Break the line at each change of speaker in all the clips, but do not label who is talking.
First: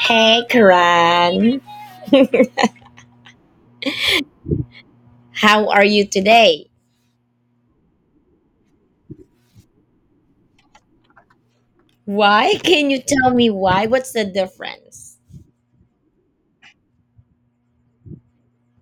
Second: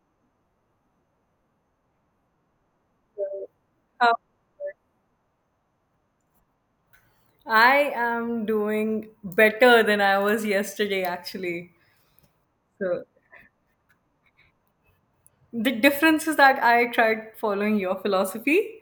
Hey, Karan.
Uh,
How are you today?
I am doing better than I was yesterday, actually.
Why? Can you
So
tell me why? What's the difference?
the difference is that I tried following your philosophy.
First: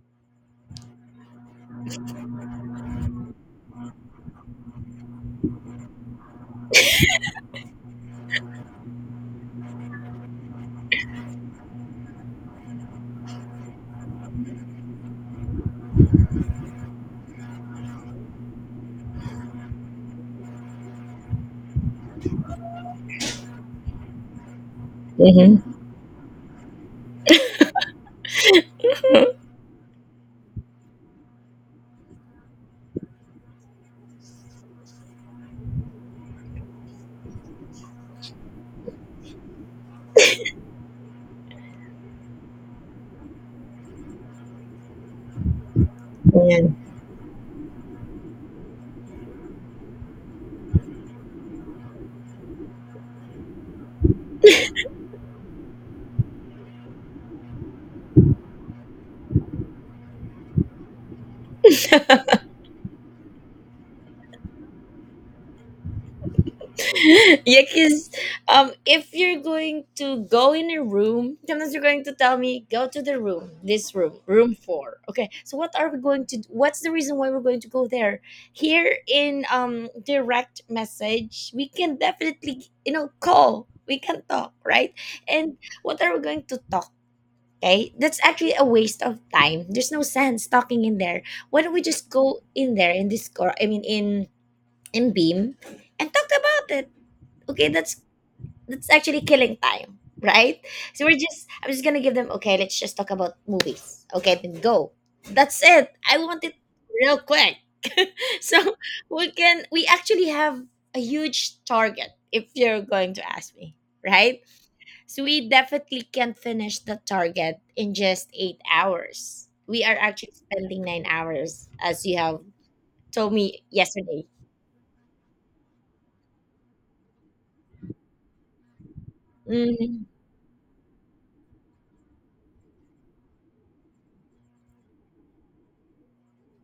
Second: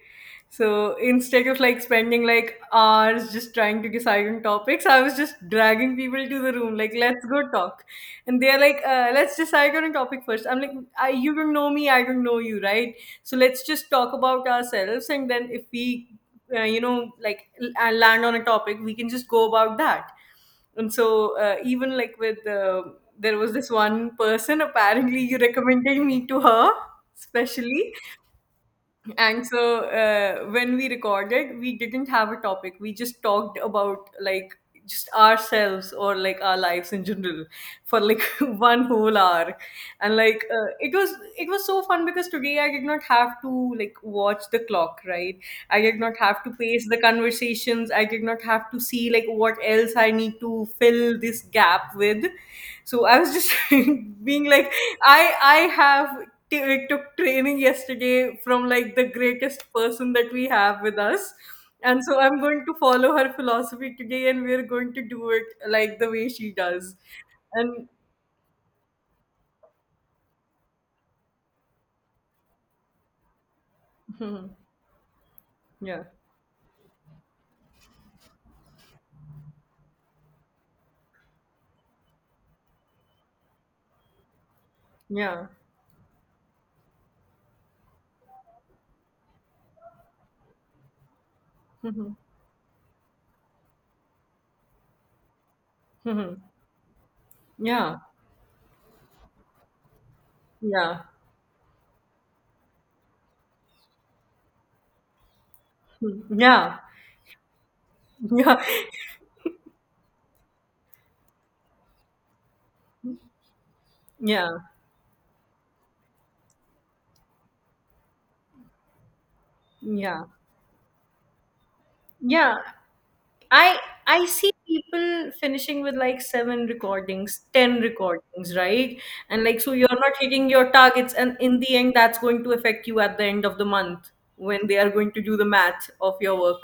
So instead of like spending like hours just trying to decide on topics, I was just dragging people to the room like let's go talk, and they're like let's decide on a topic first. I'm like you don't know me, I don't know you, right? So let's just talk about ourselves, and then if we land on a topic we can just go about that, and so even like with there was this one person apparently you
Mm-hmm.
recommended me to her especially, and so when we recorded we didn't have a topic, we just talked about like just ourselves or like our lives in general for like one whole hour. And like it was so fun because today I did not have to like watch the clock, right? I did not have to
Yeah,
pace the conversations, I did not have to see like what else I need to fill this gap with. So I was just being like I have took training yesterday from like the greatest person that we have with us. And so I'm going to follow her philosophy today and we're going to do it like the way she does.
yeah,
And
because if you're going to go in a room, sometimes you're going to tell me, go to the room, this room, room four. Okay, so what are we
yeah,
going to? What's the reason why we're going to go there? Here in direct message, we can definitely call. We can talk, right?
yeah,
And what are we going to talk? Okay, that's actually a waste of time. There's no sense talking in there. Why don't we just
mhm.
go in there in Discord? I mean, in Beam, and talk
Mhm.
about it. Okay,
Yeah,
that's actually killing time, right?
yeah,
So we're just I'm just gonna give them. Okay, let's just talk about movies. Okay, then go. That's it. I want it
yeah,
real quick.
yeah,
So we can we actually have a huge target if you're going to ask me, right?
yeah,
So we definitely can't finish the target in just 8 hours. We are
yeah.
actually spending 9 hours, as you have
Yeah,
told me
I
yesterday.
I see people finishing with like seven recordings, ten recordings, right? And like so you're
Mhm.
not hitting your targets, and in the end that's going to affect you at the end of the month when they are going to do the math of your work.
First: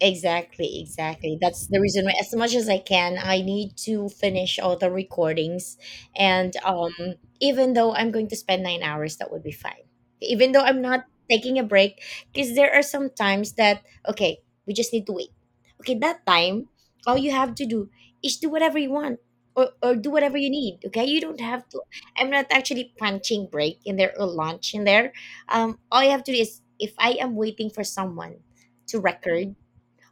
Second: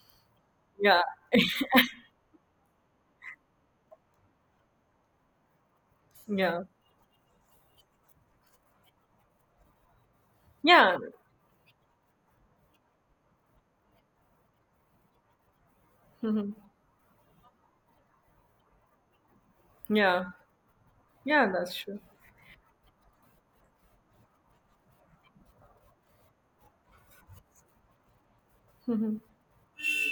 Exactly,
Yeah.
exactly. That's the reason why, as much as I can, I need to finish all the recordings. And
Yeah.
Even though I'm going to spend 9 hours, that would be fine. Even though I'm
Yeah.
not taking a break, because there are some times that, okay, we just need to wait. Okay, that
Hmm.
time, all you have to do is do whatever you want or do
Yeah.
whatever you need. Okay, you don't
Yeah,
have
that's
to.
true.
I'm not actually punching break in there or lunch in there. All you have to do is if I am waiting for someone to record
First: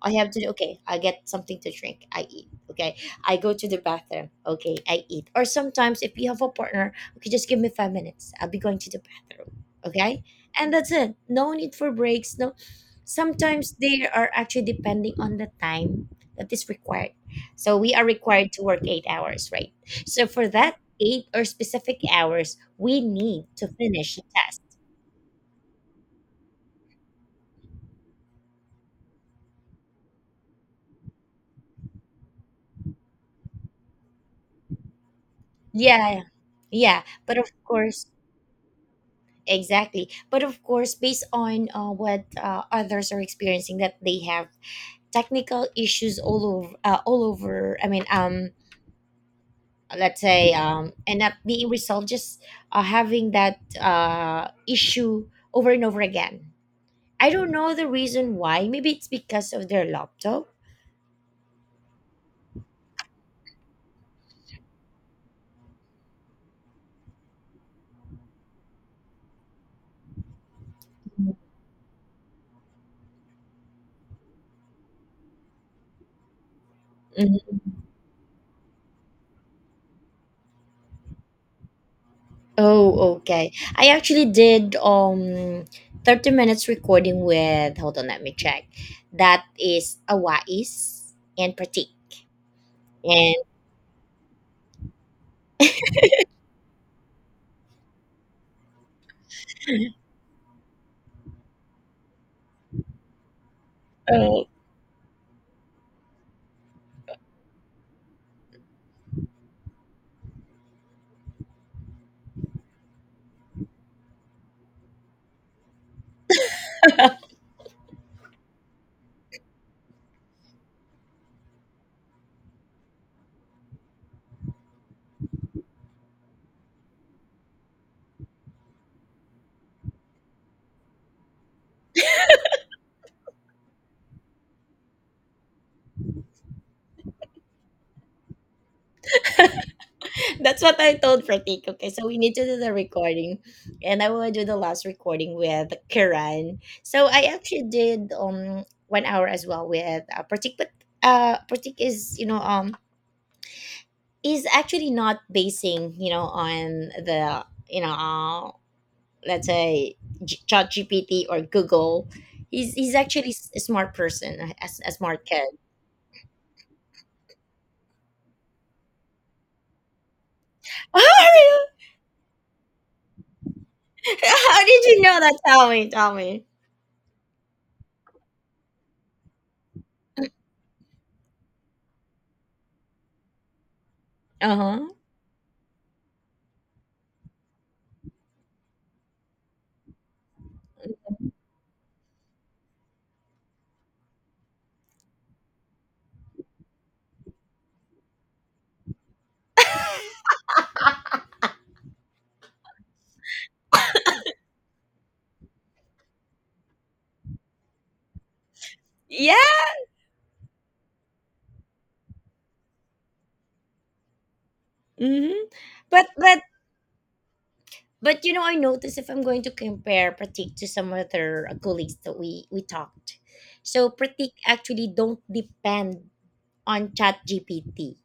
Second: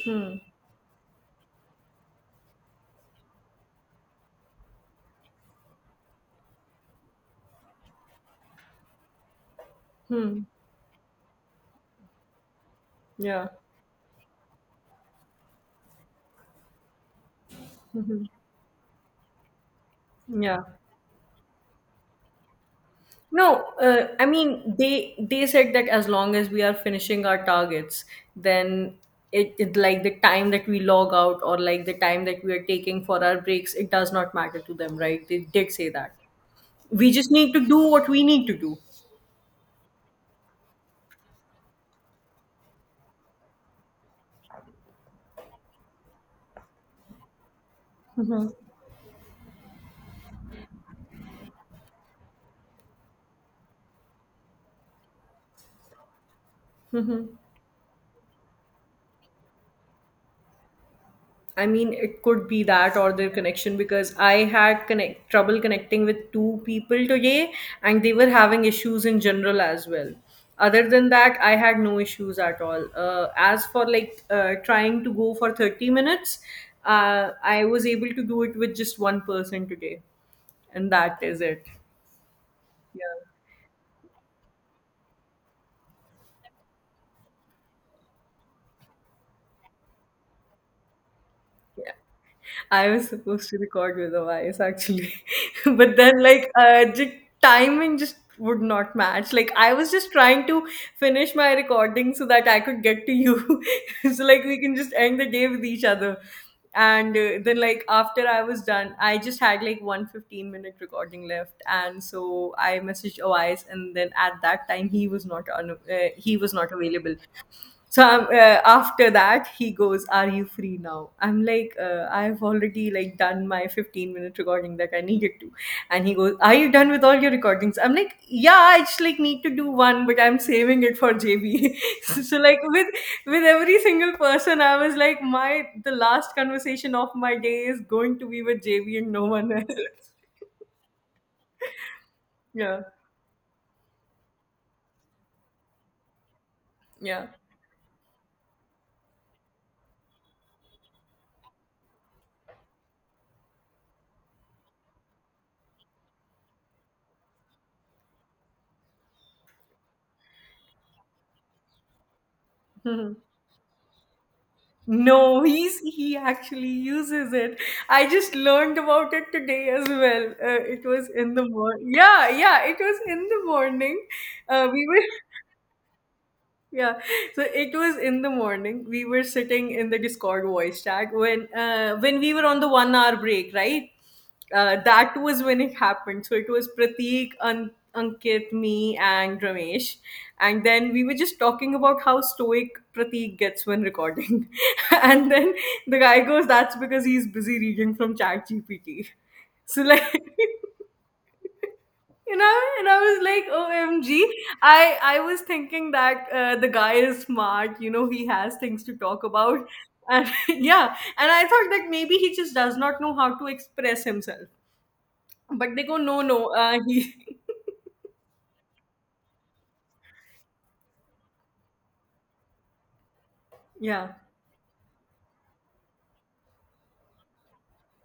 I have
Hmm.
to okay, I get something to drink, I eat. Okay. I go to the bathroom, okay, I eat. Or sometimes if you have a partner, okay, just give me 5 minutes. I'll be going to the bathroom. Okay?
Hmm.
And that's it. No need for breaks. No
Yeah.
sometimes they are actually depending on the time that is required. So we are required to work 8 hours, right? So for
Yeah.
that eight or specific hours, we need
No,
to finish the
I
task.
mean they said that as long as we are finishing our targets, then it like the time that we log out or like the time that we are taking for our breaks, it does not matter to them, right? They did say that.
Yeah. Yeah.
We just
But of
need to do
course
what we need to do.
exactly. But of course, based on what others are experiencing, that they have technical issues all over, all over. I mean, let's say, and not being resolved, just having that issue over and over again. I don't know the reason why. Maybe it's because of their laptop.
I mean, it could be that or their connection because I had connect trouble connecting with two people today, and they were having issues in general as well. Other than that, I had no issues at all. As for like trying to go for 30 minutes, I
Mhm.
was able to do it with just one person today, and that is it.
Oh, okay. I actually did 30 minutes recording with hold on, let me check. That is Awais and
Yeah.
Pratik.
I was
And
supposed to record with a voice actually, but then like the timing just would not match. Like I was just trying to finish my recording so that I could get to you, so
uh,
like we can just end the day with each other. And then like after I was done, I just had like one 15 minute recording left, and so I messaged Awais, and then at that time he was not available, so after that he goes, "Are you free now?" I'm like, "I've already like done my 15-minute recording that I needed to." And he goes, "Are you done with all your recordings?" I'm like, "Yeah, I just like need to do one, but I'm saving it for JB." So, like with every single person, I was like, my the last conversation of my day is going to be with JB and no one else.
that's what I told Pratik. Okay, so we need to do the
Yeah,
recording, and I will do the last recording with Kiran. So
yeah.
I actually did 1 hour as well with Pratik, but Pratik is is actually not basing on the let's say ChatGPT or Google. He's actually a smart person, a smart
No,
kid.
he actually uses it. I just learned about it today as well. It was in the morning. Yeah, yeah, it was in the morning.
How did
We
you
were
know that? Tell me, tell me.
Yeah, so it was in the morning. We were sitting in the Discord voice chat when we were on the 1 hour break, right?
Uh huh.
That was when it happened. So it was Prateek, Ankit, me, and Ramesh, and then we were just talking about how stoic Prateek gets when recording, and then the guy goes, "That's because he's busy reading from ChatGPT." So like you know and I was like, "OMG." I was thinking that the guy is smart, he has things to talk
Yeah,
about, and yeah, and I thought that maybe he just does not know how to express himself,
mhm.
but they go,
But
"No, no,
but
he—"
but you know, I noticed if I'm going to compare Pratik to some other colleagues that we talked. So
yeah.
Pratik actually don't depend on Chat GPT.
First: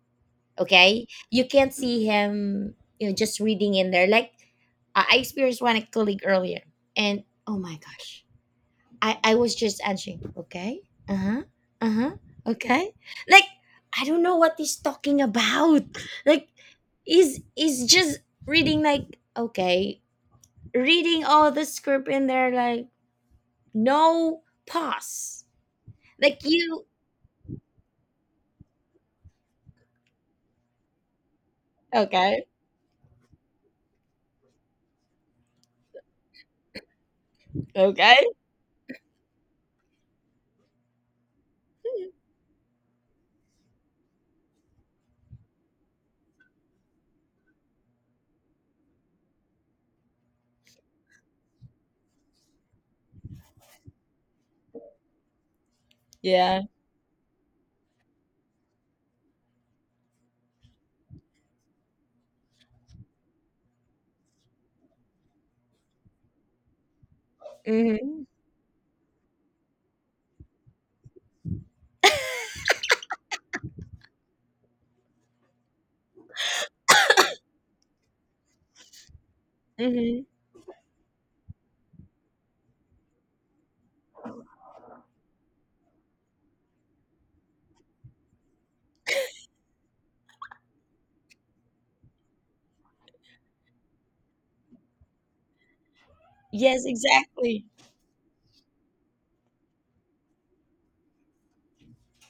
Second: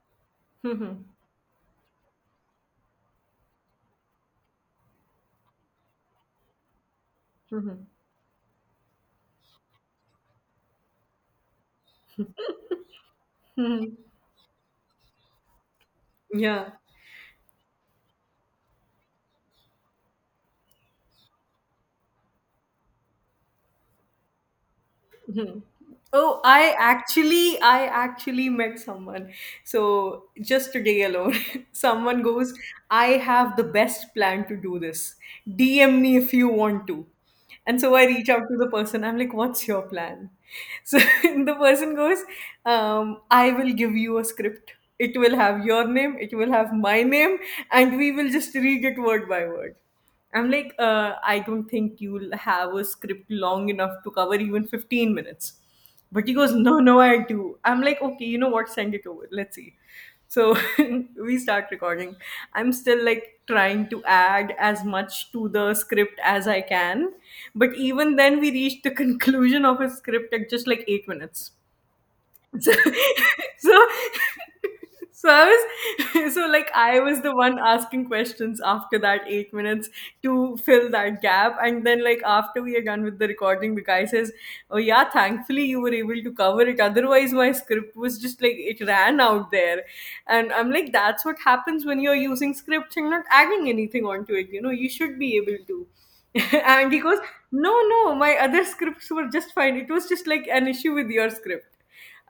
Okay,
Mhm.
you can't see him, you know, just reading in there. Like I experienced one colleague earlier, and oh my
Mhm.
gosh, I was just answering. Okay. Uh huh. Uh huh. Okay. Like I don't know what he's talking about. Like
Yeah.
he's just reading like okay, reading all the script in there like no pause.
Oh,
Like you.
I actually met someone. So just today alone, someone
Okay.
goes, "I have the best plan to do this. DM me if you want to." And so I
Okay.
reach out to the person. I'm like, "What's your plan?" So the person goes, "I will give you a script. It will have your name, it will have my name, and we will just read it word by word." I'm like, "I don't think you'll have a script long enough to cover even 15 minutes." But he goes,
Yeah.
"No, no, I do." I'm like, "Okay, you know what? Send it over. Let's see." So we start recording. I'm still like trying to add as much to the script as I can. But even
Mhm.
then, we reached the conclusion of a script at just like 8 minutes. So, so, so I so like I was the one asking questions after that 8 minutes
Mhm.
to fill that gap, and then like after we are done with the recording, the guy says, "Oh yeah, thankfully you were able to cover it. Otherwise, my script was just like it ran out there." And I'm like, "That's what happens when you're using scripts and not adding anything onto it. You know, you should be able to."
Yes.
And he goes,
Exactly.
"No, no, my other scripts were just fine. It was just like an issue with your script."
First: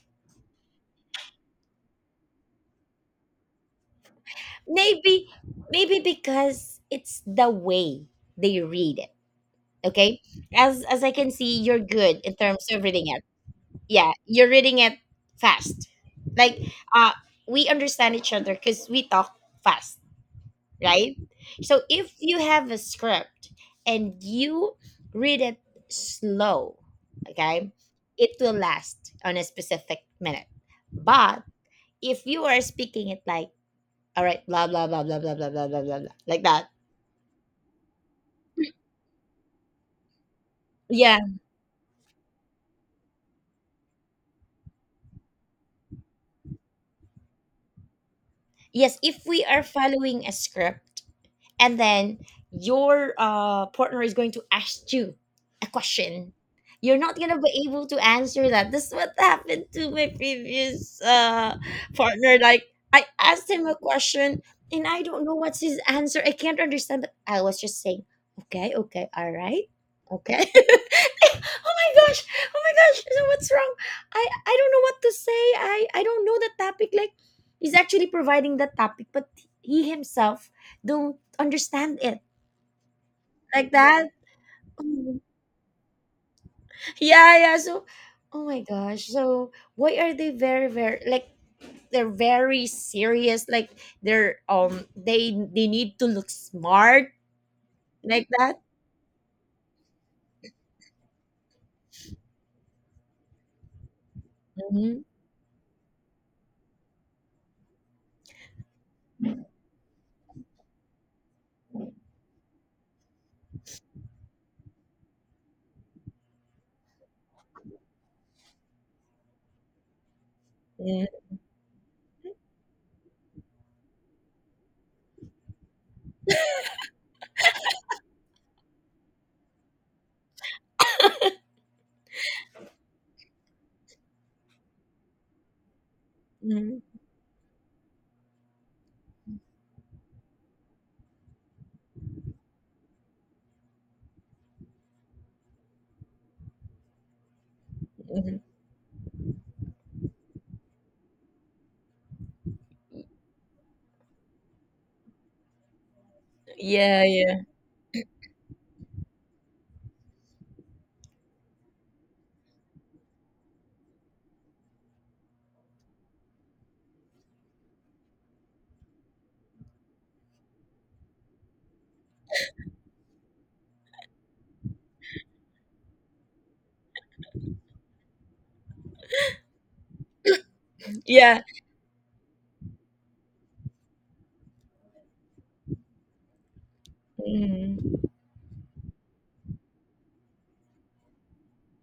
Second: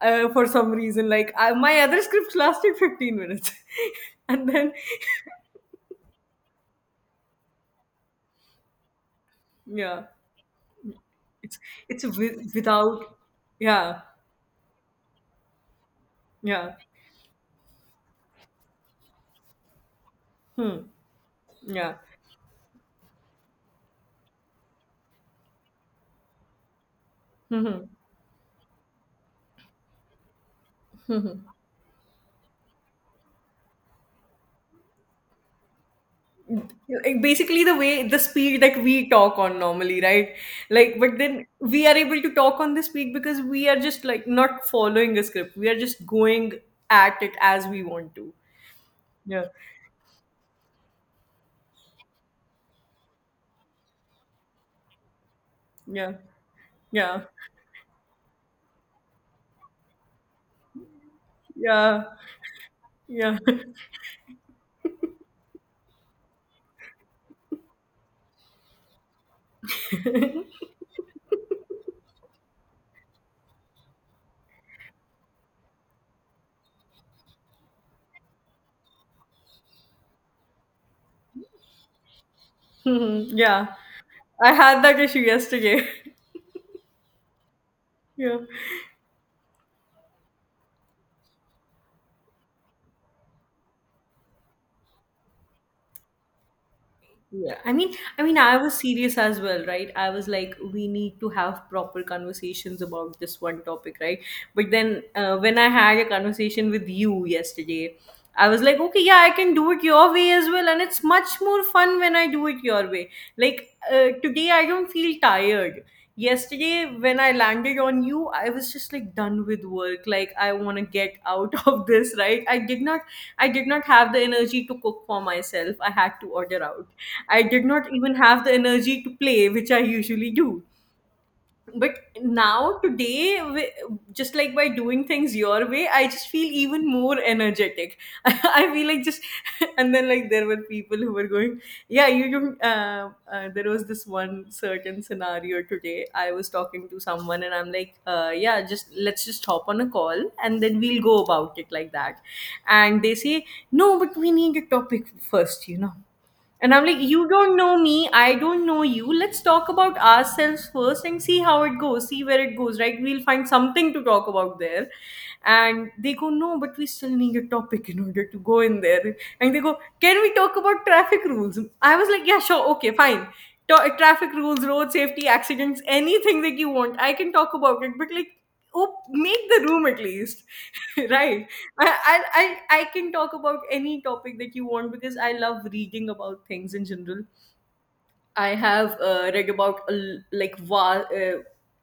For some reason. Like my other scripts lasted 15 minutes, and then
Maybe maybe because it's the way they read it.
yeah,
Okay, as I can see,
it's
you're good in terms of reading.
without. Yeah,
Yeah, you're reading it fast, like
yeah.
uh we understand each other because we talk fast,
Hmm,
right? So
yeah.
if you have a script and you read it slow, okay,
Hmm.
it will last on a specific minute, but if you are speaking it like all right blah blah blah blah blah blah blah blah blah blah," like that.
Like basically the way, the speed that we talk on normally, right? Like, but
Yeah,
then we are able to talk on this speed because we are just like not following a script, we are just going at it as we want to.
yes, if we
Yeah,
are following a script and then your partner is going to ask you a
yeah,
question, you're not
yeah,
going to be able to answer that. This is what happened to my previous
yeah,
partner. Like I
yeah.
asked him a question, and I don't know what's his answer. I can't understand, but I was just saying, okay, okay, all right, okay. Oh my gosh, oh my gosh, so what's wrong? I don't know what to say. I don't know the topic. Like he's actually providing the topic, but he himself don't understand it.
Mhm,
Like
yeah.
that.
I had that issue
Mm.
yesterday.
Yeah, yeah, so
Yeah.
oh my gosh, so why are they very very like they're very serious, like they're they need to look smart,
Yeah. I mean
like
I
that.
was serious as well, right? I was like we need to have proper conversations about this one topic, right? But
Hmm.
then when I had a conversation with you yesterday, I was like, okay, yeah, I can do it your way as well, and it's much more fun when I do it your way. Like today I don't feel tired. Yesterday when I landed on you, I was just like done with work, like I want to
Hmm.
get out of this, right? I did not have the energy to cook for myself, I had to order out. I did not even have the energy to play, which I usually do. But now today just like by doing things your way, I just feel even more energetic. I feel like just and then like there were people who were going, yeah. you There was this one certain scenario today, I was talking to someone and I'm like, yeah, just let's just hop on a call and then we'll go about it like that, and they say, "No, but we need a topic first, and I'm like,
Yeah,
"You
yeah,
don't know me. I don't know you. Let's talk about ourselves first and see how it goes, see where it goes, right? We'll find something to talk about there." And they go, "No, but we still need a topic in order to go in there." And they go, "Can we talk about traffic rules?" I was like, yeah, sure. Okay, fine. Traffic rules, road safety, accidents, anything that you want, I can talk about it. But like, oh, make the room at least.
yeah.
Right? I can talk about any topic that you want because I love reading about things in general.
Hmm.
I have read about a l- like va-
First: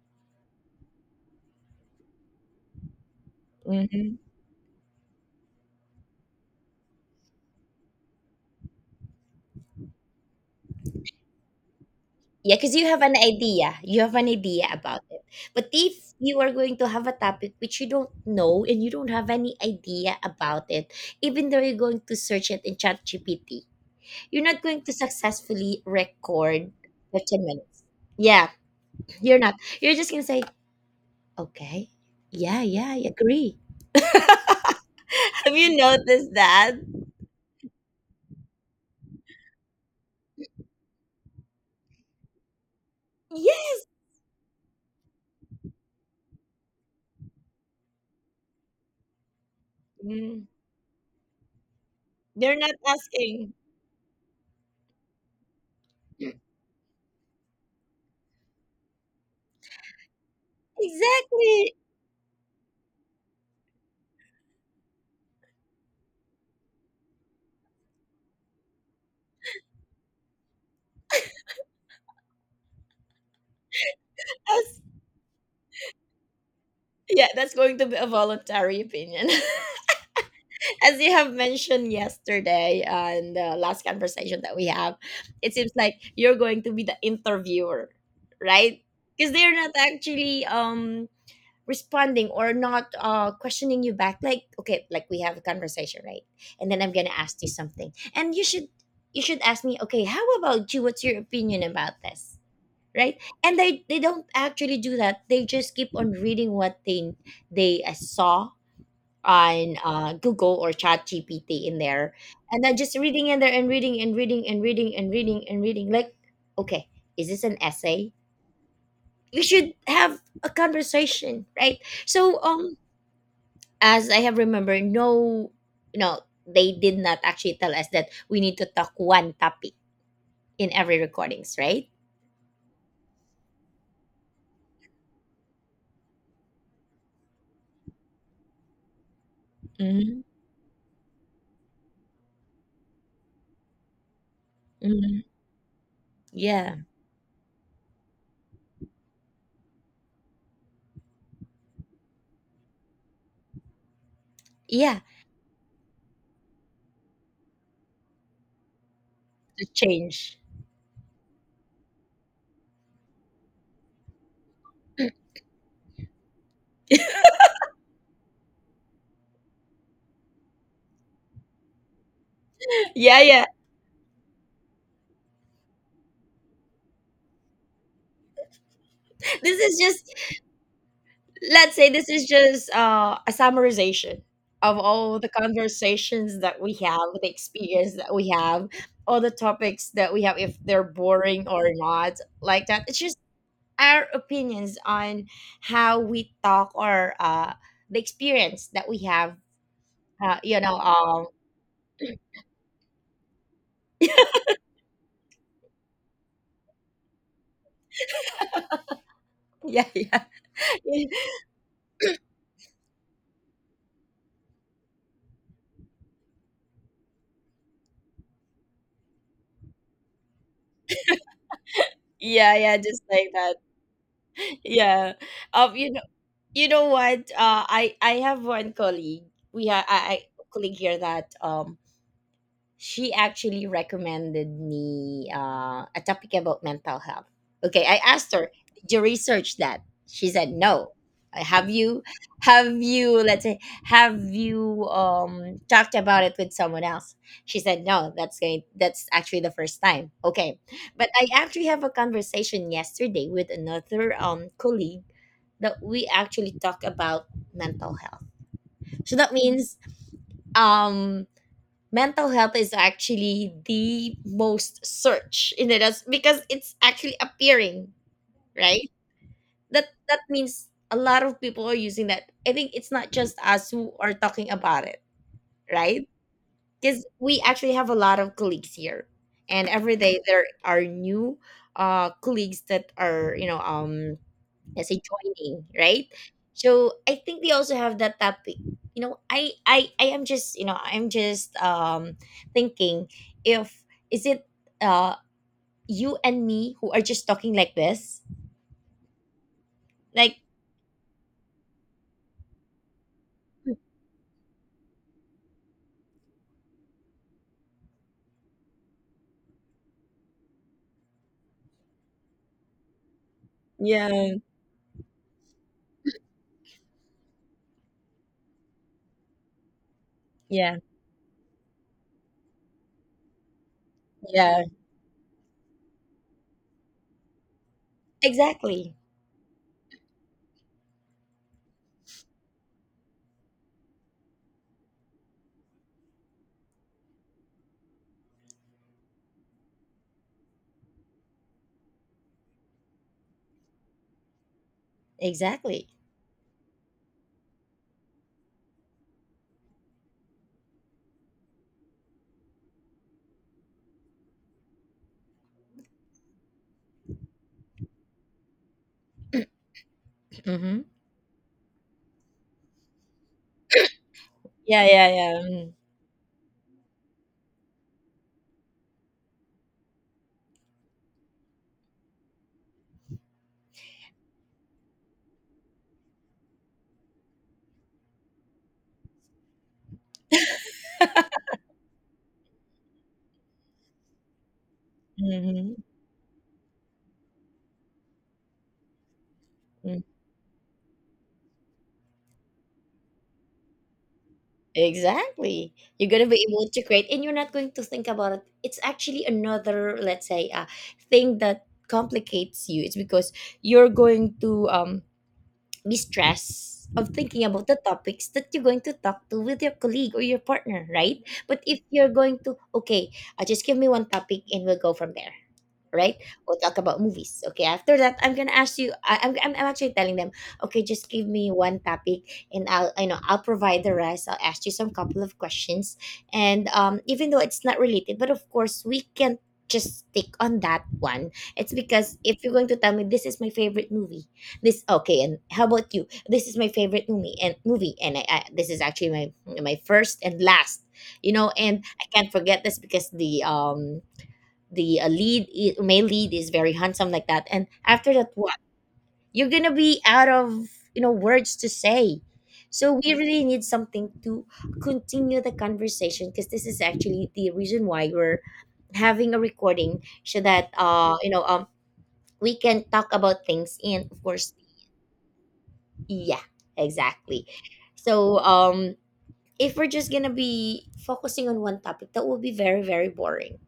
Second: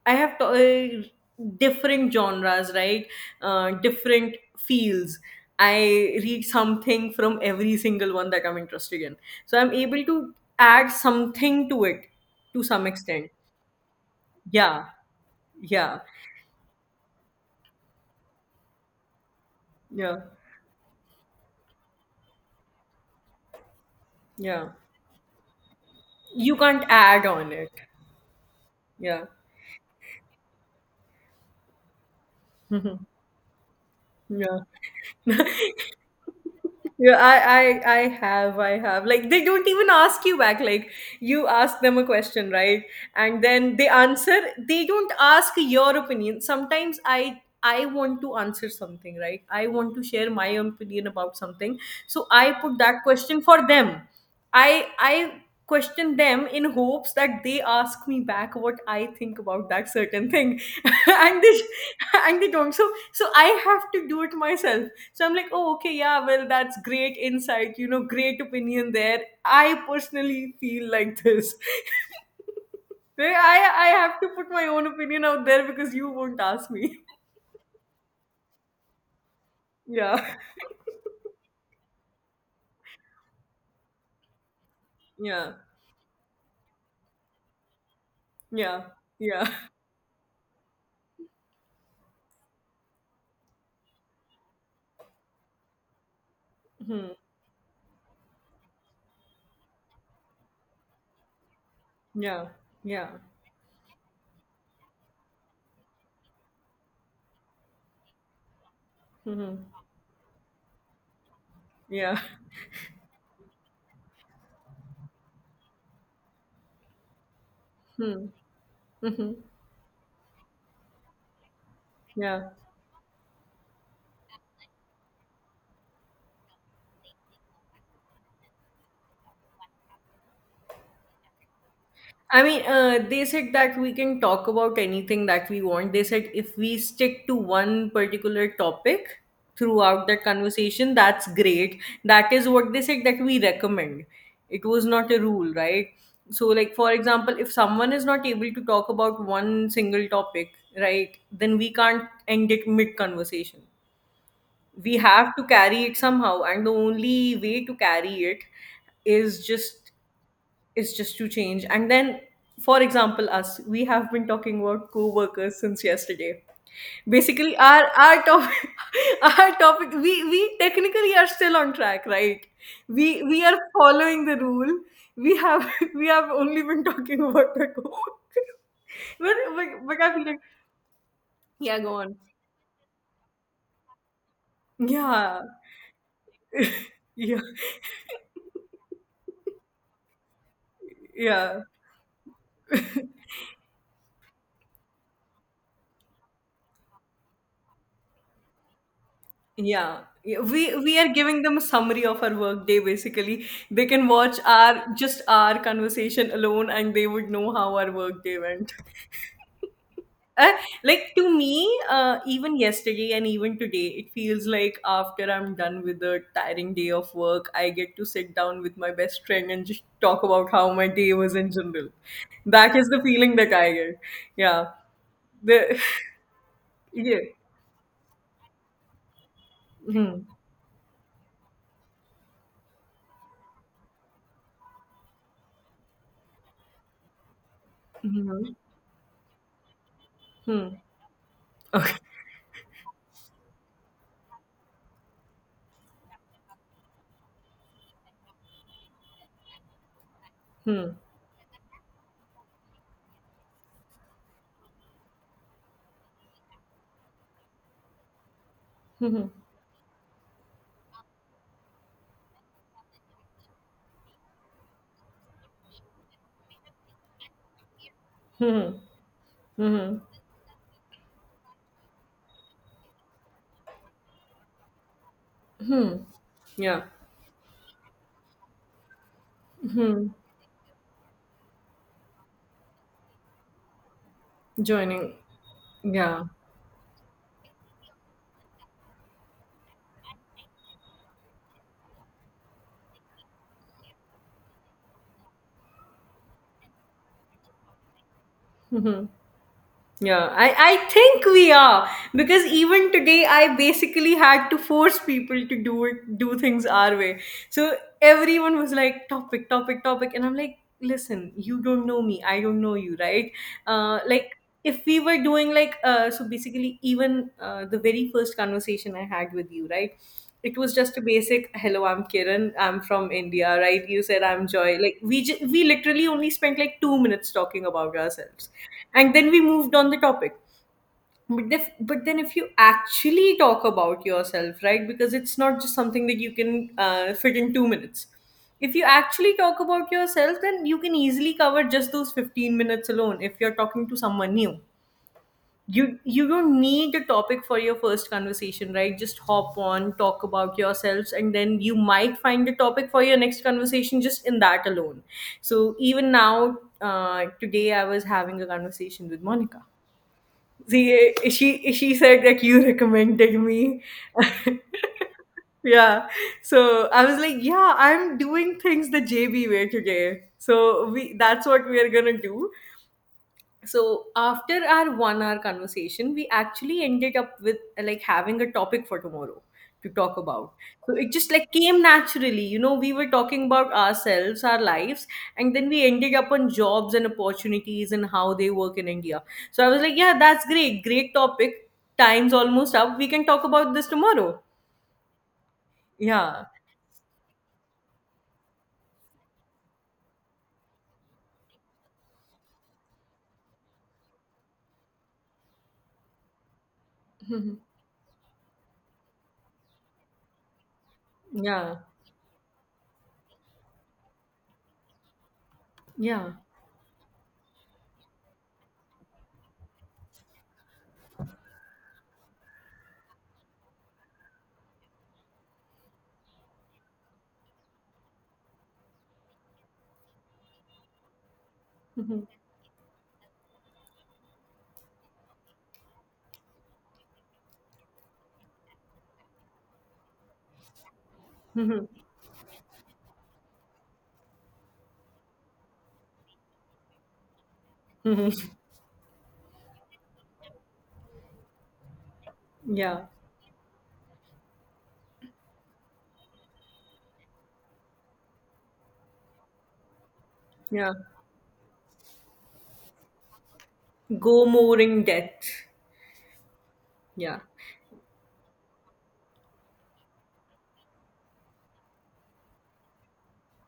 different genres, right? Different fields. I read something from every single one that I'm interested in, so I'm able to add something to it,
Yeah,
to
because you
some
have an
extent.
idea. You have an idea
Yeah,
about it. But
yeah,
if you are going to have a topic which you don't know and you don't have any idea
yeah,
about it, even though you're going to search it in ChatGPT, you're not
yeah,
going to successfully
you
record
can't add
15
on it.
minutes. Yeah,
Yeah.
you're not. You're just going to say, okay, yeah, yeah,
Mhm.
I agree.
yeah
Have you noticed that?
yeah, I have like they don't even ask you back. Like you ask them a question, right? And
Yeah.
then they answer. They don't ask your opinion. Sometimes I want to answer something, right? I want to share
Mm,
my opinion about something, so I
they're not
put that question
asking.
for them. I question them in hopes that they ask me back what I think about that certain thing, and they
Exactly.
and they don't. So I have to do it myself. So I'm like, oh okay, yeah, well that's great insight, great opinion there. I personally feel like this. I I have to put my
As-
own opinion out there because you won't ask me.
yeah, that's going to be a voluntary opinion.
Yeah,
As you have mentioned yesterday and the last conversation that we have,
yeah,
it seems like you're going to be the interviewer, right?
yeah,
Because
yeah,
they're not actually responding or not questioning you back. Like okay, like we have a conversation, right? And then I'm
hmm.
gonna ask you something, and you should ask me, okay, how about you? What's your opinion about this?
Yeah, yeah,
Right, and they don't actually do that. They just keep on reading what they saw
hmm.
on
Hmm.
Google or Chat GPT in there,
Yeah.
and then just reading in there and reading and reading and reading and reading and reading. Like, okay, is this an essay?
Hmm. Hmm.
You should have a conversation, right? So,
Yeah.
as I have remembered, no, no, they did not actually tell us that we need to talk one topic in every recordings, right?
I mean, they said that we can talk about anything that we want. They said if we stick to one particular topic throughout the
Hmm.
conversation, that's great. That is what they said that we recommend. It was not a
Hmm.
rule, right? So,
Yeah,
like, for example, if someone is not able to talk about one single topic, right, then we can't end it mid conversation. We
yeah,
have to carry it somehow, and the only way to carry it is
to
just
change.
is just to change. And then, for example, us, we have been talking about co-workers since yesterday. Basically, our topic, our topic, we technically are still on track, right?
Yeah,
We
yeah.
are following the rule. We have we have only been talking about the co-workers. but,
This
but,
is
but
just
I feel like,
let's
yeah,
say
go
this
on.
is just a summarization of all the
Yeah,
conversations that we have, the
yeah,
experience that we have, all the topics that we have, if they're boring
yeah.
or not, like that. It's just our opinions on how we talk or the experience that we have.
Yeah, yeah,
You know,
we are giving them a summary of our work day basically. They can watch our just our conversation alone, and they would know how our work day went.
yeah, yeah,
Uh, like to me, even yesterday and even today, it feels like after I'm done with a tiring day of work, I get to sit down with my best friend and just talk about how my day was in general.
yeah,
That
yeah,
is the
just like
feeling that
that.
I get. Yeah.
Yeah, um,
The
you know, you know
yeah.
what? I have one colleague. We have
Hmm.
I colleague here that she actually recommended me a topic about mental health. Okay, I
Hmm.
asked
Hmm.
her, "Did you research that?" She said,
Hmm.
"No." Uh, Have
Okay.
you, have you, let's say, have you talked about it with someone else? She said, "No." That's going. That's actually the first time. Okay,
Hmm.
but I actually have a conversation yesterday with another colleague that we actually talk about mental health.
Hmm.
So
Hmm.
that means um mental health is actually the most search in it as because it's actually appearing
Hmm.
right, that
Mhm.
that means a lot of people are using that. I think it's not just us who are talking about it, right?
Yeah.
Because we actually have a lot of colleagues here, and every day there are new colleagues that are as a
Joining.
joining, right?
Yeah.
So I think they also have that topic. You know, I am just I'm just thinking if is it uh you and me who are just talking like this,
Mhm. Yeah,
like
I think we are, because even today I basically had to force people to do it, do things our way. So everyone was like topic, topic, topic, and I'm like, listen, you don't know me, I don't know you, right? Like
yeah
if we were doing like so basically even the very first conversation I had with you, right? It was
yeah
just a basic hello, I'm Kiran, I'm from India, right? You said I'm
yeah
Joy. Like we literally only spent like 2 minutes talking about ourselves,
exactly
and then we moved on the topic. But if, but then if you actually talk about yourself, right, because it's not just something that you can fit in 2 minutes. If you actually talk about yourself, then you can easily cover just those 15 minutes alone if you're talking to someone new.
exactly
You don't need a topic for your first conversation, right? Just hop on, talk about yourselves, and then you might find a topic for your next conversation just in that alone. So even now, today I was having a conversation with Monica.
mm-hmm.
See, she said that you recommended me.
Yeah yeah yeah mm-hmm.
Yeah. So I was like, yeah, I'm doing things the JB way today. So we that's what we are gonna do. So after our 1 hour conversation, we actually ended up with like having a topic for tomorrow to talk about. So it just like came naturally, you know, we were talking about ourselves, our lives, and then
Mm-hmm.
we ended up on jobs and opportunities and how they work in India. So I was like, yeah, that's great, great topic. Time's almost up, we can talk about this tomorrow.
Exactly. You're going to be
Yeah,
able to create and you're not going to think about it. It's actually another, let's say, thing that complicates you. It's because you're going to be stressed of thinking about the topics that you're going to talk to with your colleague or your partner, right? But
yeah,
if you're going to, okay, just give me one topic and we'll go from there, right?
yeah.
We'll talk about movies. Okay, after that, I'm gonna ask you. I, I'm actually telling them, okay, just give me one topic, and I'll I'll provide the rest. I'll ask you some couple of questions, and even though it's not related, but of course we can just stick on that one. It's because
Mhm.
if you're going to tell me this is my favorite movie, this okay, and how about you? This is my favorite movie and movie, and I this is actually my first and last, you know, and
Mhm.
I can't forget this because the lead male lead is very handsome like that. And after that
Mhm.
what you're gonna be out of, you know, words to say. So
Yeah,
we really need something to continue the conversation because this is actually the reason why we're having a recording so that
yeah,
we can talk about things. And of
go
course,
more in depth.
yeah,
Yeah.
exactly. So, if we're just gonna be focusing on one topic, that will be very very boring.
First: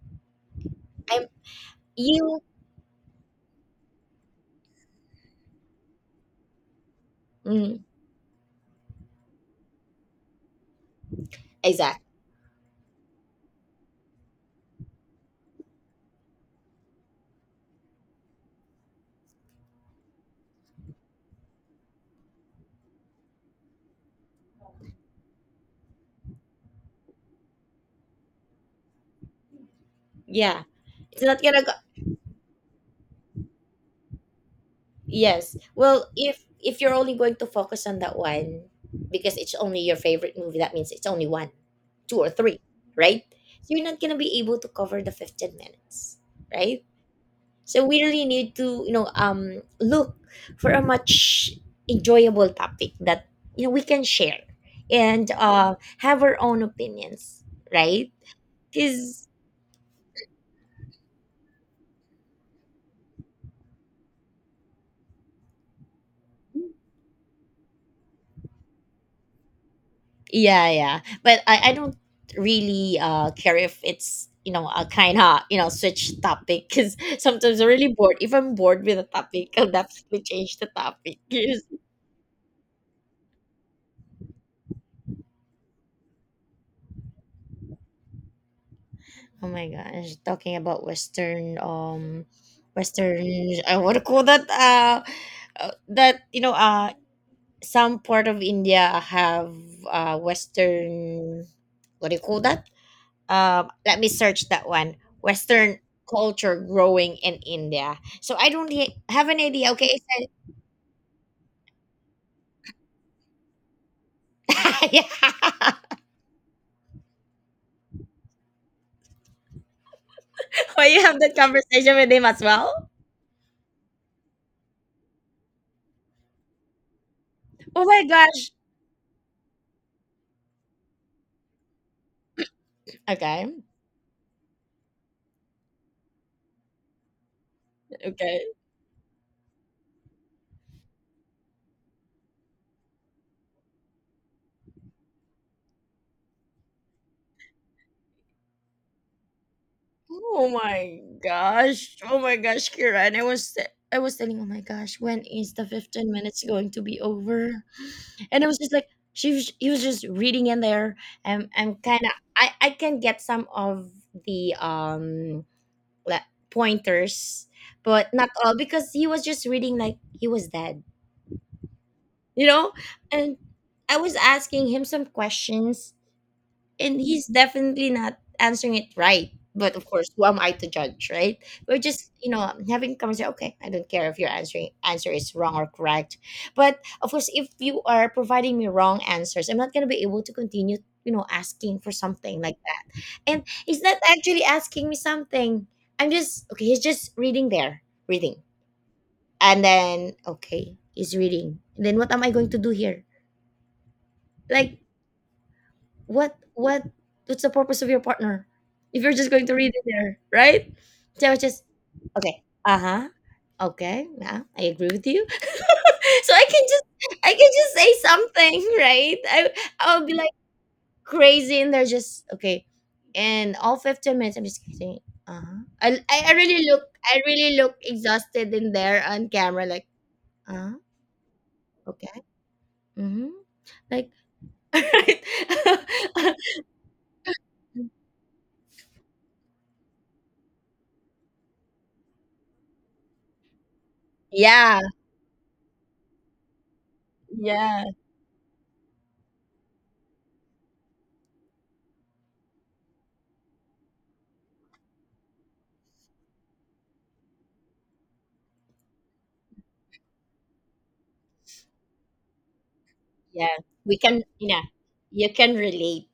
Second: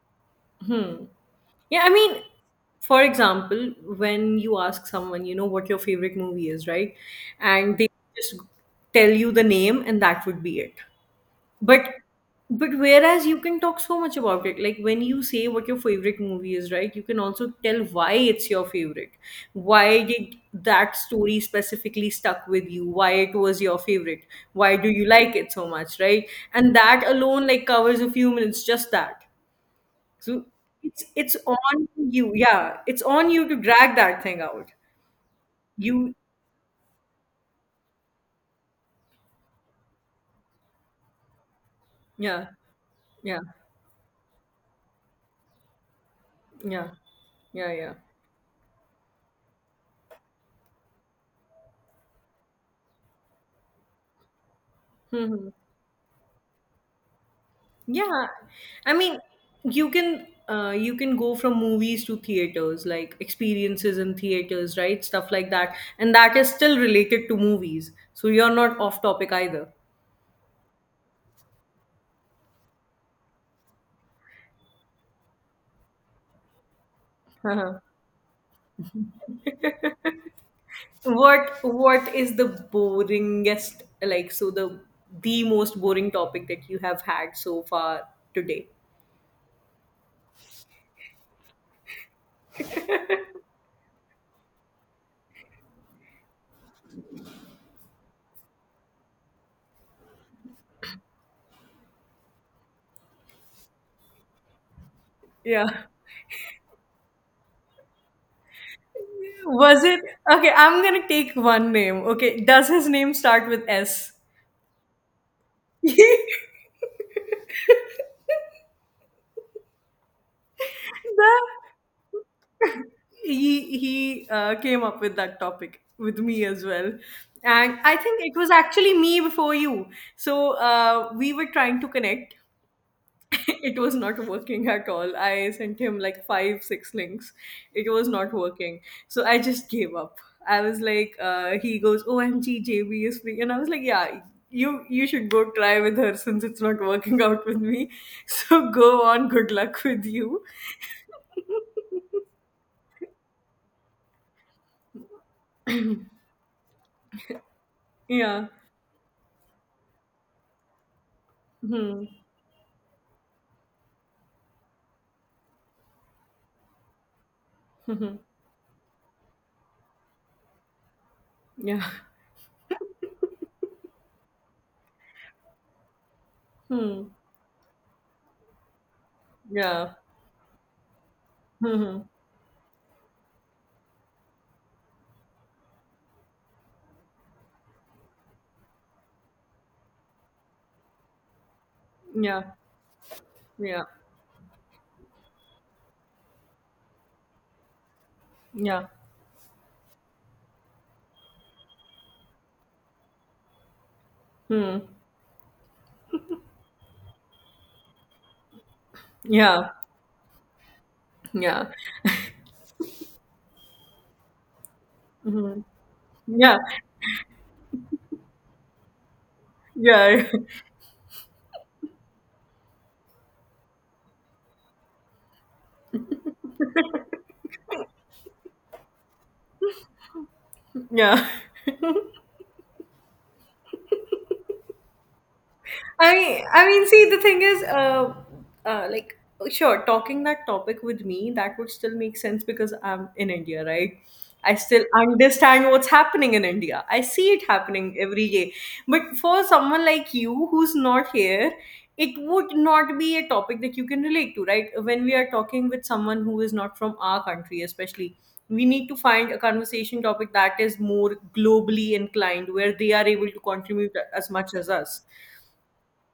Hmm.
i'm
Yeah, I mean,
you
for example, when you ask someone, you know, what your favorite movie is, right? And
mm,
they just tell you the name, and that would be it. But
exactly.
but whereas you can talk so much about it. Like when you say what your favorite movie is, right? You can also tell why it's your favorite. Why did that story specifically stuck with you? Why it was your favorite? Why do you like it so much, right? And that alone like covers a few minutes, just that. So
Yeah.
it's
It's
it's
not gonna go
on you. Yeah, it's on you to drag that thing out.
yes. Well,
You
if you're only going to focus on that one, because it's only your favorite movie, that means it's only one, two or
yeah,
three, right?
yeah,
So you're not gonna be able to cover the 15 minutes, right?
yeah, yeah,
So
yeah.
we really need to, you know, look for a much enjoyable topic that, you know, we can share, and
Hmm. Hmm.
have our own opinions, right?
Yeah. I mean,
Because
you can go from movies to theaters, like experiences in theaters, right? Stuff like that. And that is still related to movies. So you're not off topic either.
yeah, yeah. But I don't really care if it's, you know, a kind of, you know, switch topic, because sometimes I'm
Uh-huh.
really bored. If I'm bored with a topic, I'll definitely change the topic. Yes.
What is the boringest, like, so the most boring topic that you have had so far today?
Oh my gosh, talking about Western Western. I want to call that that, you know, some part of India have Western, what do you call that? Let me search that one.
Yeah.
Western culture growing in India. So I don't have an idea.
Was it
Okay, so-
okay? I'm gonna take one name. Okay, does his name start with S?
yeah.
the
Why you have that conversation with him as well?
He came up with that topic with me as well, and
Oh
I
my
think it
gosh.
was actually me before you. So we were trying to connect,
Okay.
it was not working at all. I sent him like 5 6 links, it was not
Okay.
working, so I just gave up. I was like, he goes, "OMG is free," and I was like, "Yeah, you should go try with her, since it's not working out with me." So go on, good luck with you.
Oh my gosh. Oh my gosh, Kira. And I was telling, oh my gosh, when is the 15 minutes going to be over? And I
Yeah.
was just like, she was he was just reading in there. And I'm
Hmm.
kinda I can get some of the le- pointers, but
Hmm.
not all, because he was just reading like he was dead,
Yeah.
you know? And I was asking him some questions, and
Hmm.
he's definitely not answering it right. But of
Yeah.
course, who am I to judge, right? We're
Hmm.
just, you know, having a conversation. Okay, I don't care if your answer is wrong or correct. But of course, if you are providing me wrong answers, I'm not gonna be able to continue, you know, asking for something
Yeah.
like that. And he's
Yeah.
not actually asking me something. I'm just okay, he's just reading there. Reading.
Yeah.
And then okay, he's reading. And then what am I going to do here?
Hmm.
Like what what's the purpose of your partner if you're just going to
Yeah.
read it there, right? So it's just
Yeah.
okay, uh-huh, okay, yeah, I agree with you.
Hmm.
So i
Yeah.
can just I can just say something, right? I'll be
Yeah.
like crazy, and they're just okay. And all 15 minutes I'm just saying uh-huh. I really look, I really look exhausted in there on camera, like uh
Yeah.
okay, mm-hmm, like, right.
See, the thing is, like, sure, talking that topic with me, that would still make sense because I'm in India, right? I
Yeah,
still understand what's happening in India. I see it
yeah.
happening every day. But for someone like you who's not here, it would not be a topic that you can relate to, right? When we are talking with someone who is not from our country, especially, we need to find a conversation topic that is more globally inclined, where they are able to
Yeah,
contribute
we can.
as much
Yeah,
as us.
you can relate.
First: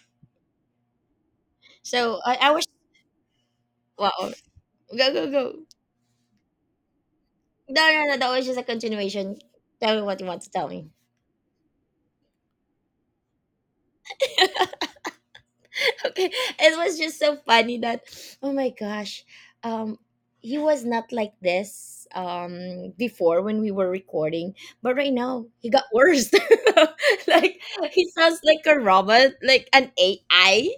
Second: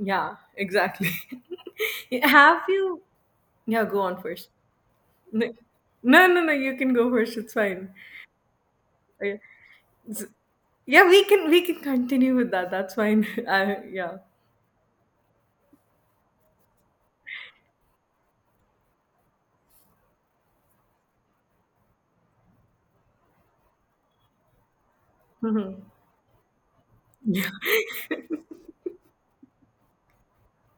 Yeah, exactly.
So I
Have
was
you? Yeah, go on
wow.
first.
Go go
No,
go.
no, no, no, you can go first. It's
No
fine.
no no. That was just a
Uh,
continuation. Tell me what you
s-
want to tell me.
Yeah, we can continue with that. That's fine. Yeah.
Okay, it was just so funny that. Oh my gosh, um, he was not like this before when we were recording, but right now he got worse.
Yeah.
Like he sounds like a robot, like an AI.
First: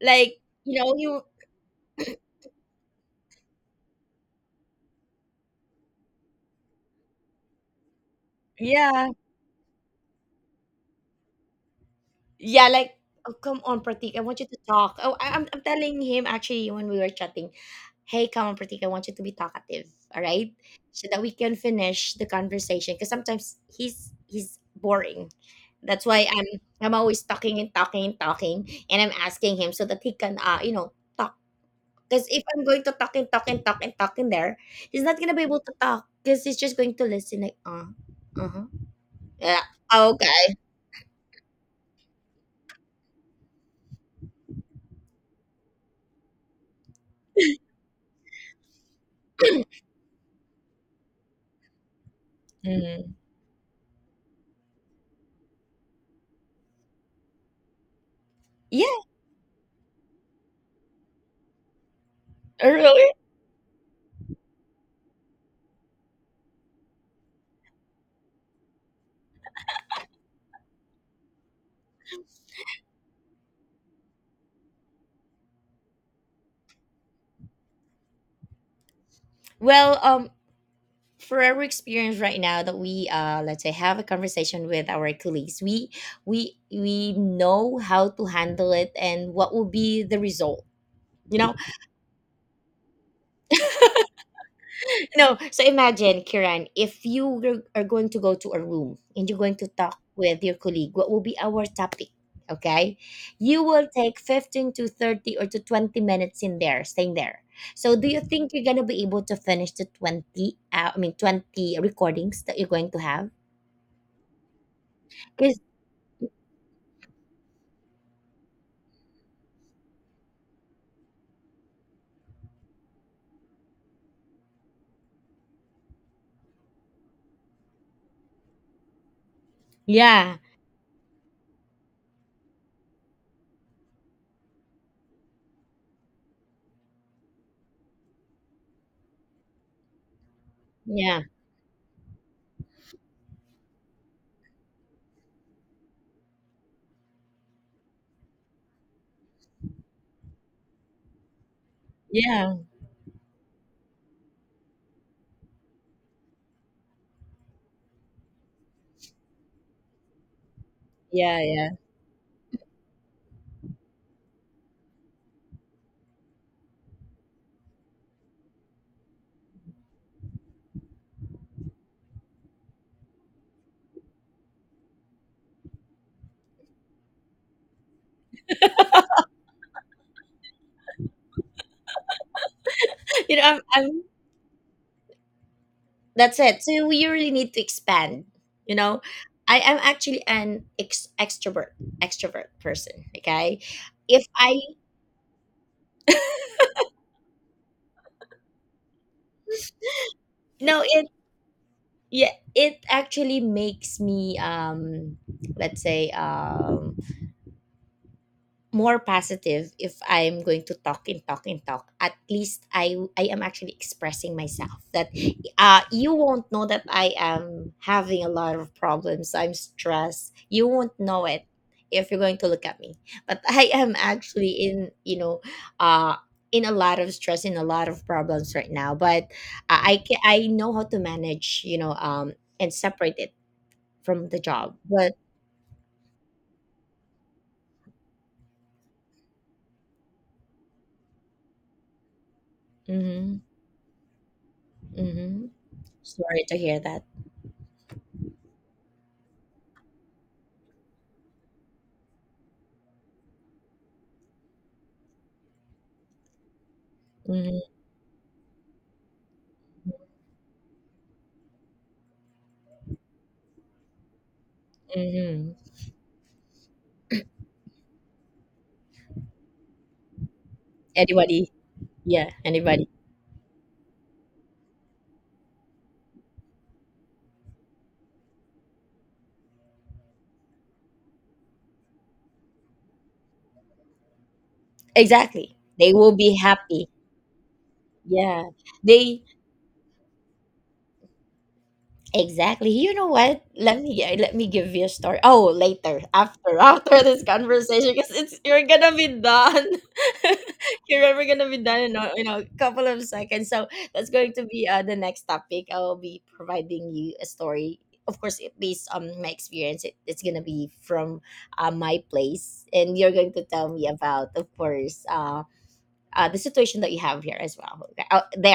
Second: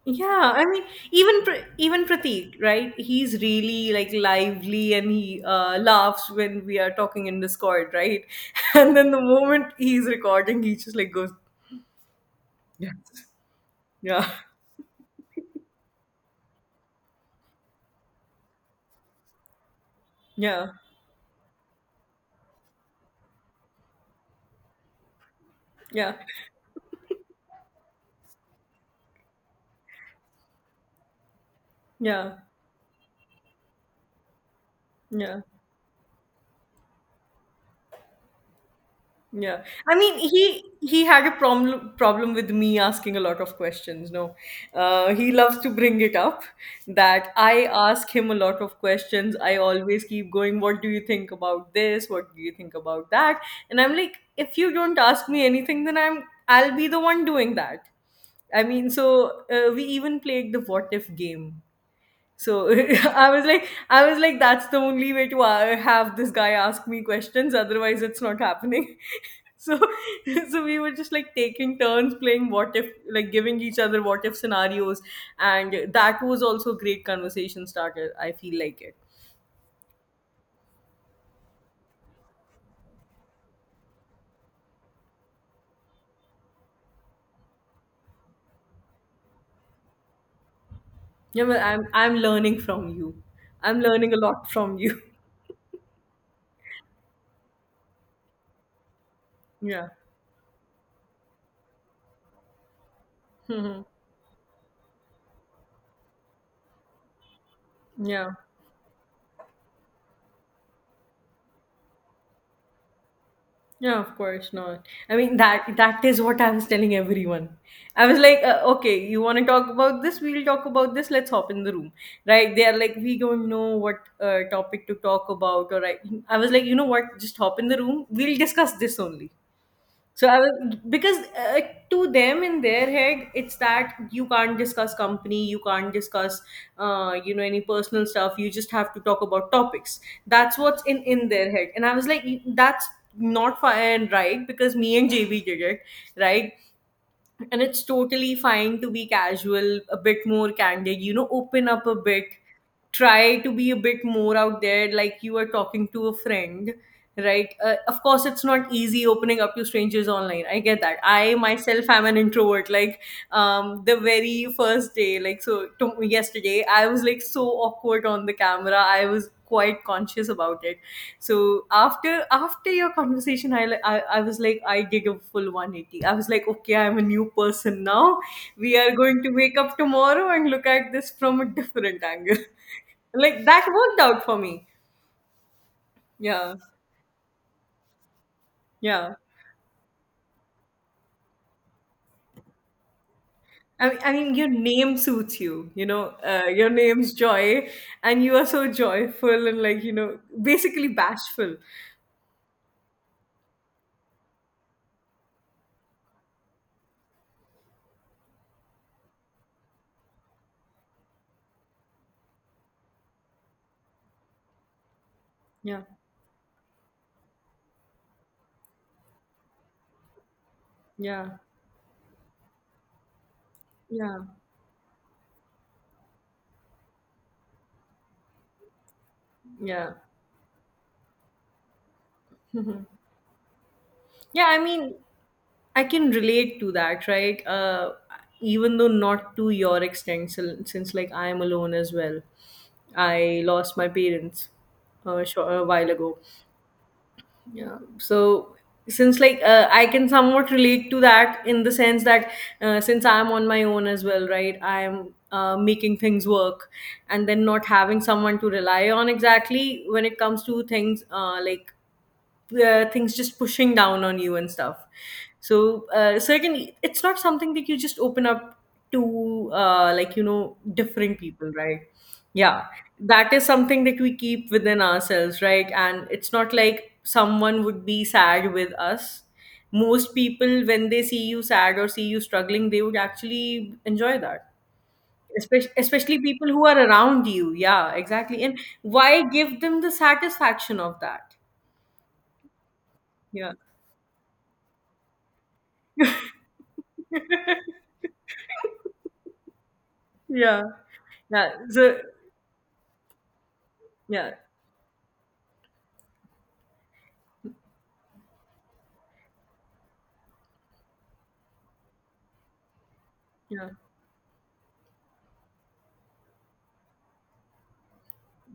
Like
Yeah, I
you
mean,
know you.
even Pratik, right? He's really like lively, and he laughs when we are talking in Discord, right? And
Yeah,
then the moment he's recording, he just like goes,
yeah, like,
yes,
"Oh, come on, Pratik, I
yeah,
want you to talk." Oh, I'm telling him actually when we were chatting, "Hey, come on, Pratik, I want you to be talkative, all right?
yeah,
So that we can finish the conversation." Because sometimes he's boring. That's
yeah,
why I'm always talking and talking and talking, and I'm asking him so that he can you know talk. Because
yeah,
if I'm going to talk and talk and talk and talk in there, he's not gonna be
yeah.
able to talk because he's just going to listen like huh.
Yeah.
Yeah,
I mean,
okay,
he had a problem with me asking a lot of questions. No, he loves to bring it up that I ask him a lot of questions. I always keep going, "What do you think about this? What do you think about
mm,
that?" And I'm like, if you don't ask me anything, then I'll be the one doing that. I
yeah,
mean, so we even played the what if game, so
really.
I was like, that's the only way to have this guy ask me questions. Otherwise, it's not happening. So, so we were just like taking turns playing what if, like giving each other what if scenarios, and that was also great conversation starter. I feel like it.
Well, for our experience right now, that we let's say have a conversation with our colleagues, we we know how to handle it and what will be the result, you
Yeah,
know.
but I'm learning from you. I'm learning a lot from you.
You know, so imagine Kiran, if you are going to go to a room and you're going to
Yeah.
talk with your colleague, what will be our topic? Okay, you
Mhm.
will take 15 to 30 or to 20 minutes in there staying there. So do you
Yeah.
think you're going to be able to finish the 20, I mean, 20 recordings that you're going to have?
Yeah, of course not. I mean,
'Cause
that is what I was telling everyone. I was like, okay, you want to talk about this? We'll talk about this. Let's hop in the room, right? They are like, we don't know what topic to talk about, or I was like, you know what? Just hop in the room. We'll discuss this only. So
yeah,
I was, because to them in their head, it's that you can't discuss company, you can't discuss, you know, any personal stuff. You just have to talk about topics. That's what's in
yeah,
in their head. And I was like, that's not fair and right because me and JB did it, right? And it's totally fine to be casual, a bit more candid, you know, open up a bit,
yeah,
try to be a bit more out there, like you are talking to a friend, right? Of course, it's not easy opening up to strangers online. I get that. I
yeah, yeah.
myself am an introvert, like, the very first day, like, yesterday I was like so awkward on the camera. I was quite conscious about it. So after after your conversation, I was like, I did a full 180. I was like, okay, I'm a new person now. We are going to wake up tomorrow and look at this from a different angle.
You know,
Like
I'm,
that worked
I'm.
out for me.
That's
Yeah,
it. So we really need to expand. You know,
yeah.
I am actually an extrovert, extrovert person. Okay, if
Your
I
name suits you, you know, your name's Joy, and you are so joyful and, like, you know,
no,
basically
it
bashful.
yeah, it actually makes me let's say more positive if I'm going to talk and talk and talk. At least I am actually expressing myself. That
Yeah,
you won't know that I am having a lot of problems. I'm stressed. You won't know
yeah,
it if you're going to look at me. But I am
yeah,
actually in, you know, uh in a lot of stress, in a lot of problems right now. But
yeah.
I know how to manage, you know, and separate it from the
Yeah, I
job.
mean,
But
I can relate to that, right? Even though not to your extent, so, since like I am alone as well.
mm-hmm,
I lost my parents
mm-hmm.
a while ago.
Sorry to hear that.
Yeah, so since like I can somewhat relate to that in the sense that since I'm on my own as well, right? I'm making things work, and then
Mm-hmm.
not having someone to rely on exactly when it comes to things like things just pushing down on you and stuff.
Mhm.
So, so again, it's not something that you just open up to, like, you know, different
Anybody.
people, right?
Yeah,
Yeah,
anybody.
that is something that we keep within ourselves, right? And it's not like someone would be sad with us. Most people, when they see you sad or see you struggling, they would actually enjoy that,
Exactly.
especially,
They will
especially
be
people who are
happy.
around you. Yeah, exactly,
Yeah.
and
They
why give them the satisfaction of that?
exactly. You know what?
Yeah.
Let me, yeah, let me give you a story. Oh, later. After after this conversation because it's you're gonna be done.
Yeah.
You're ever gonna
Yeah.
be done
So
in a couple of seconds. So that's going
yeah.
to be the next topic. I will be providing you a story. Of course, it based on my experience, it's gonna be from my place, and you're going to tell
Yeah.
me about, of course, the situation that you have here as well. Okay, out there.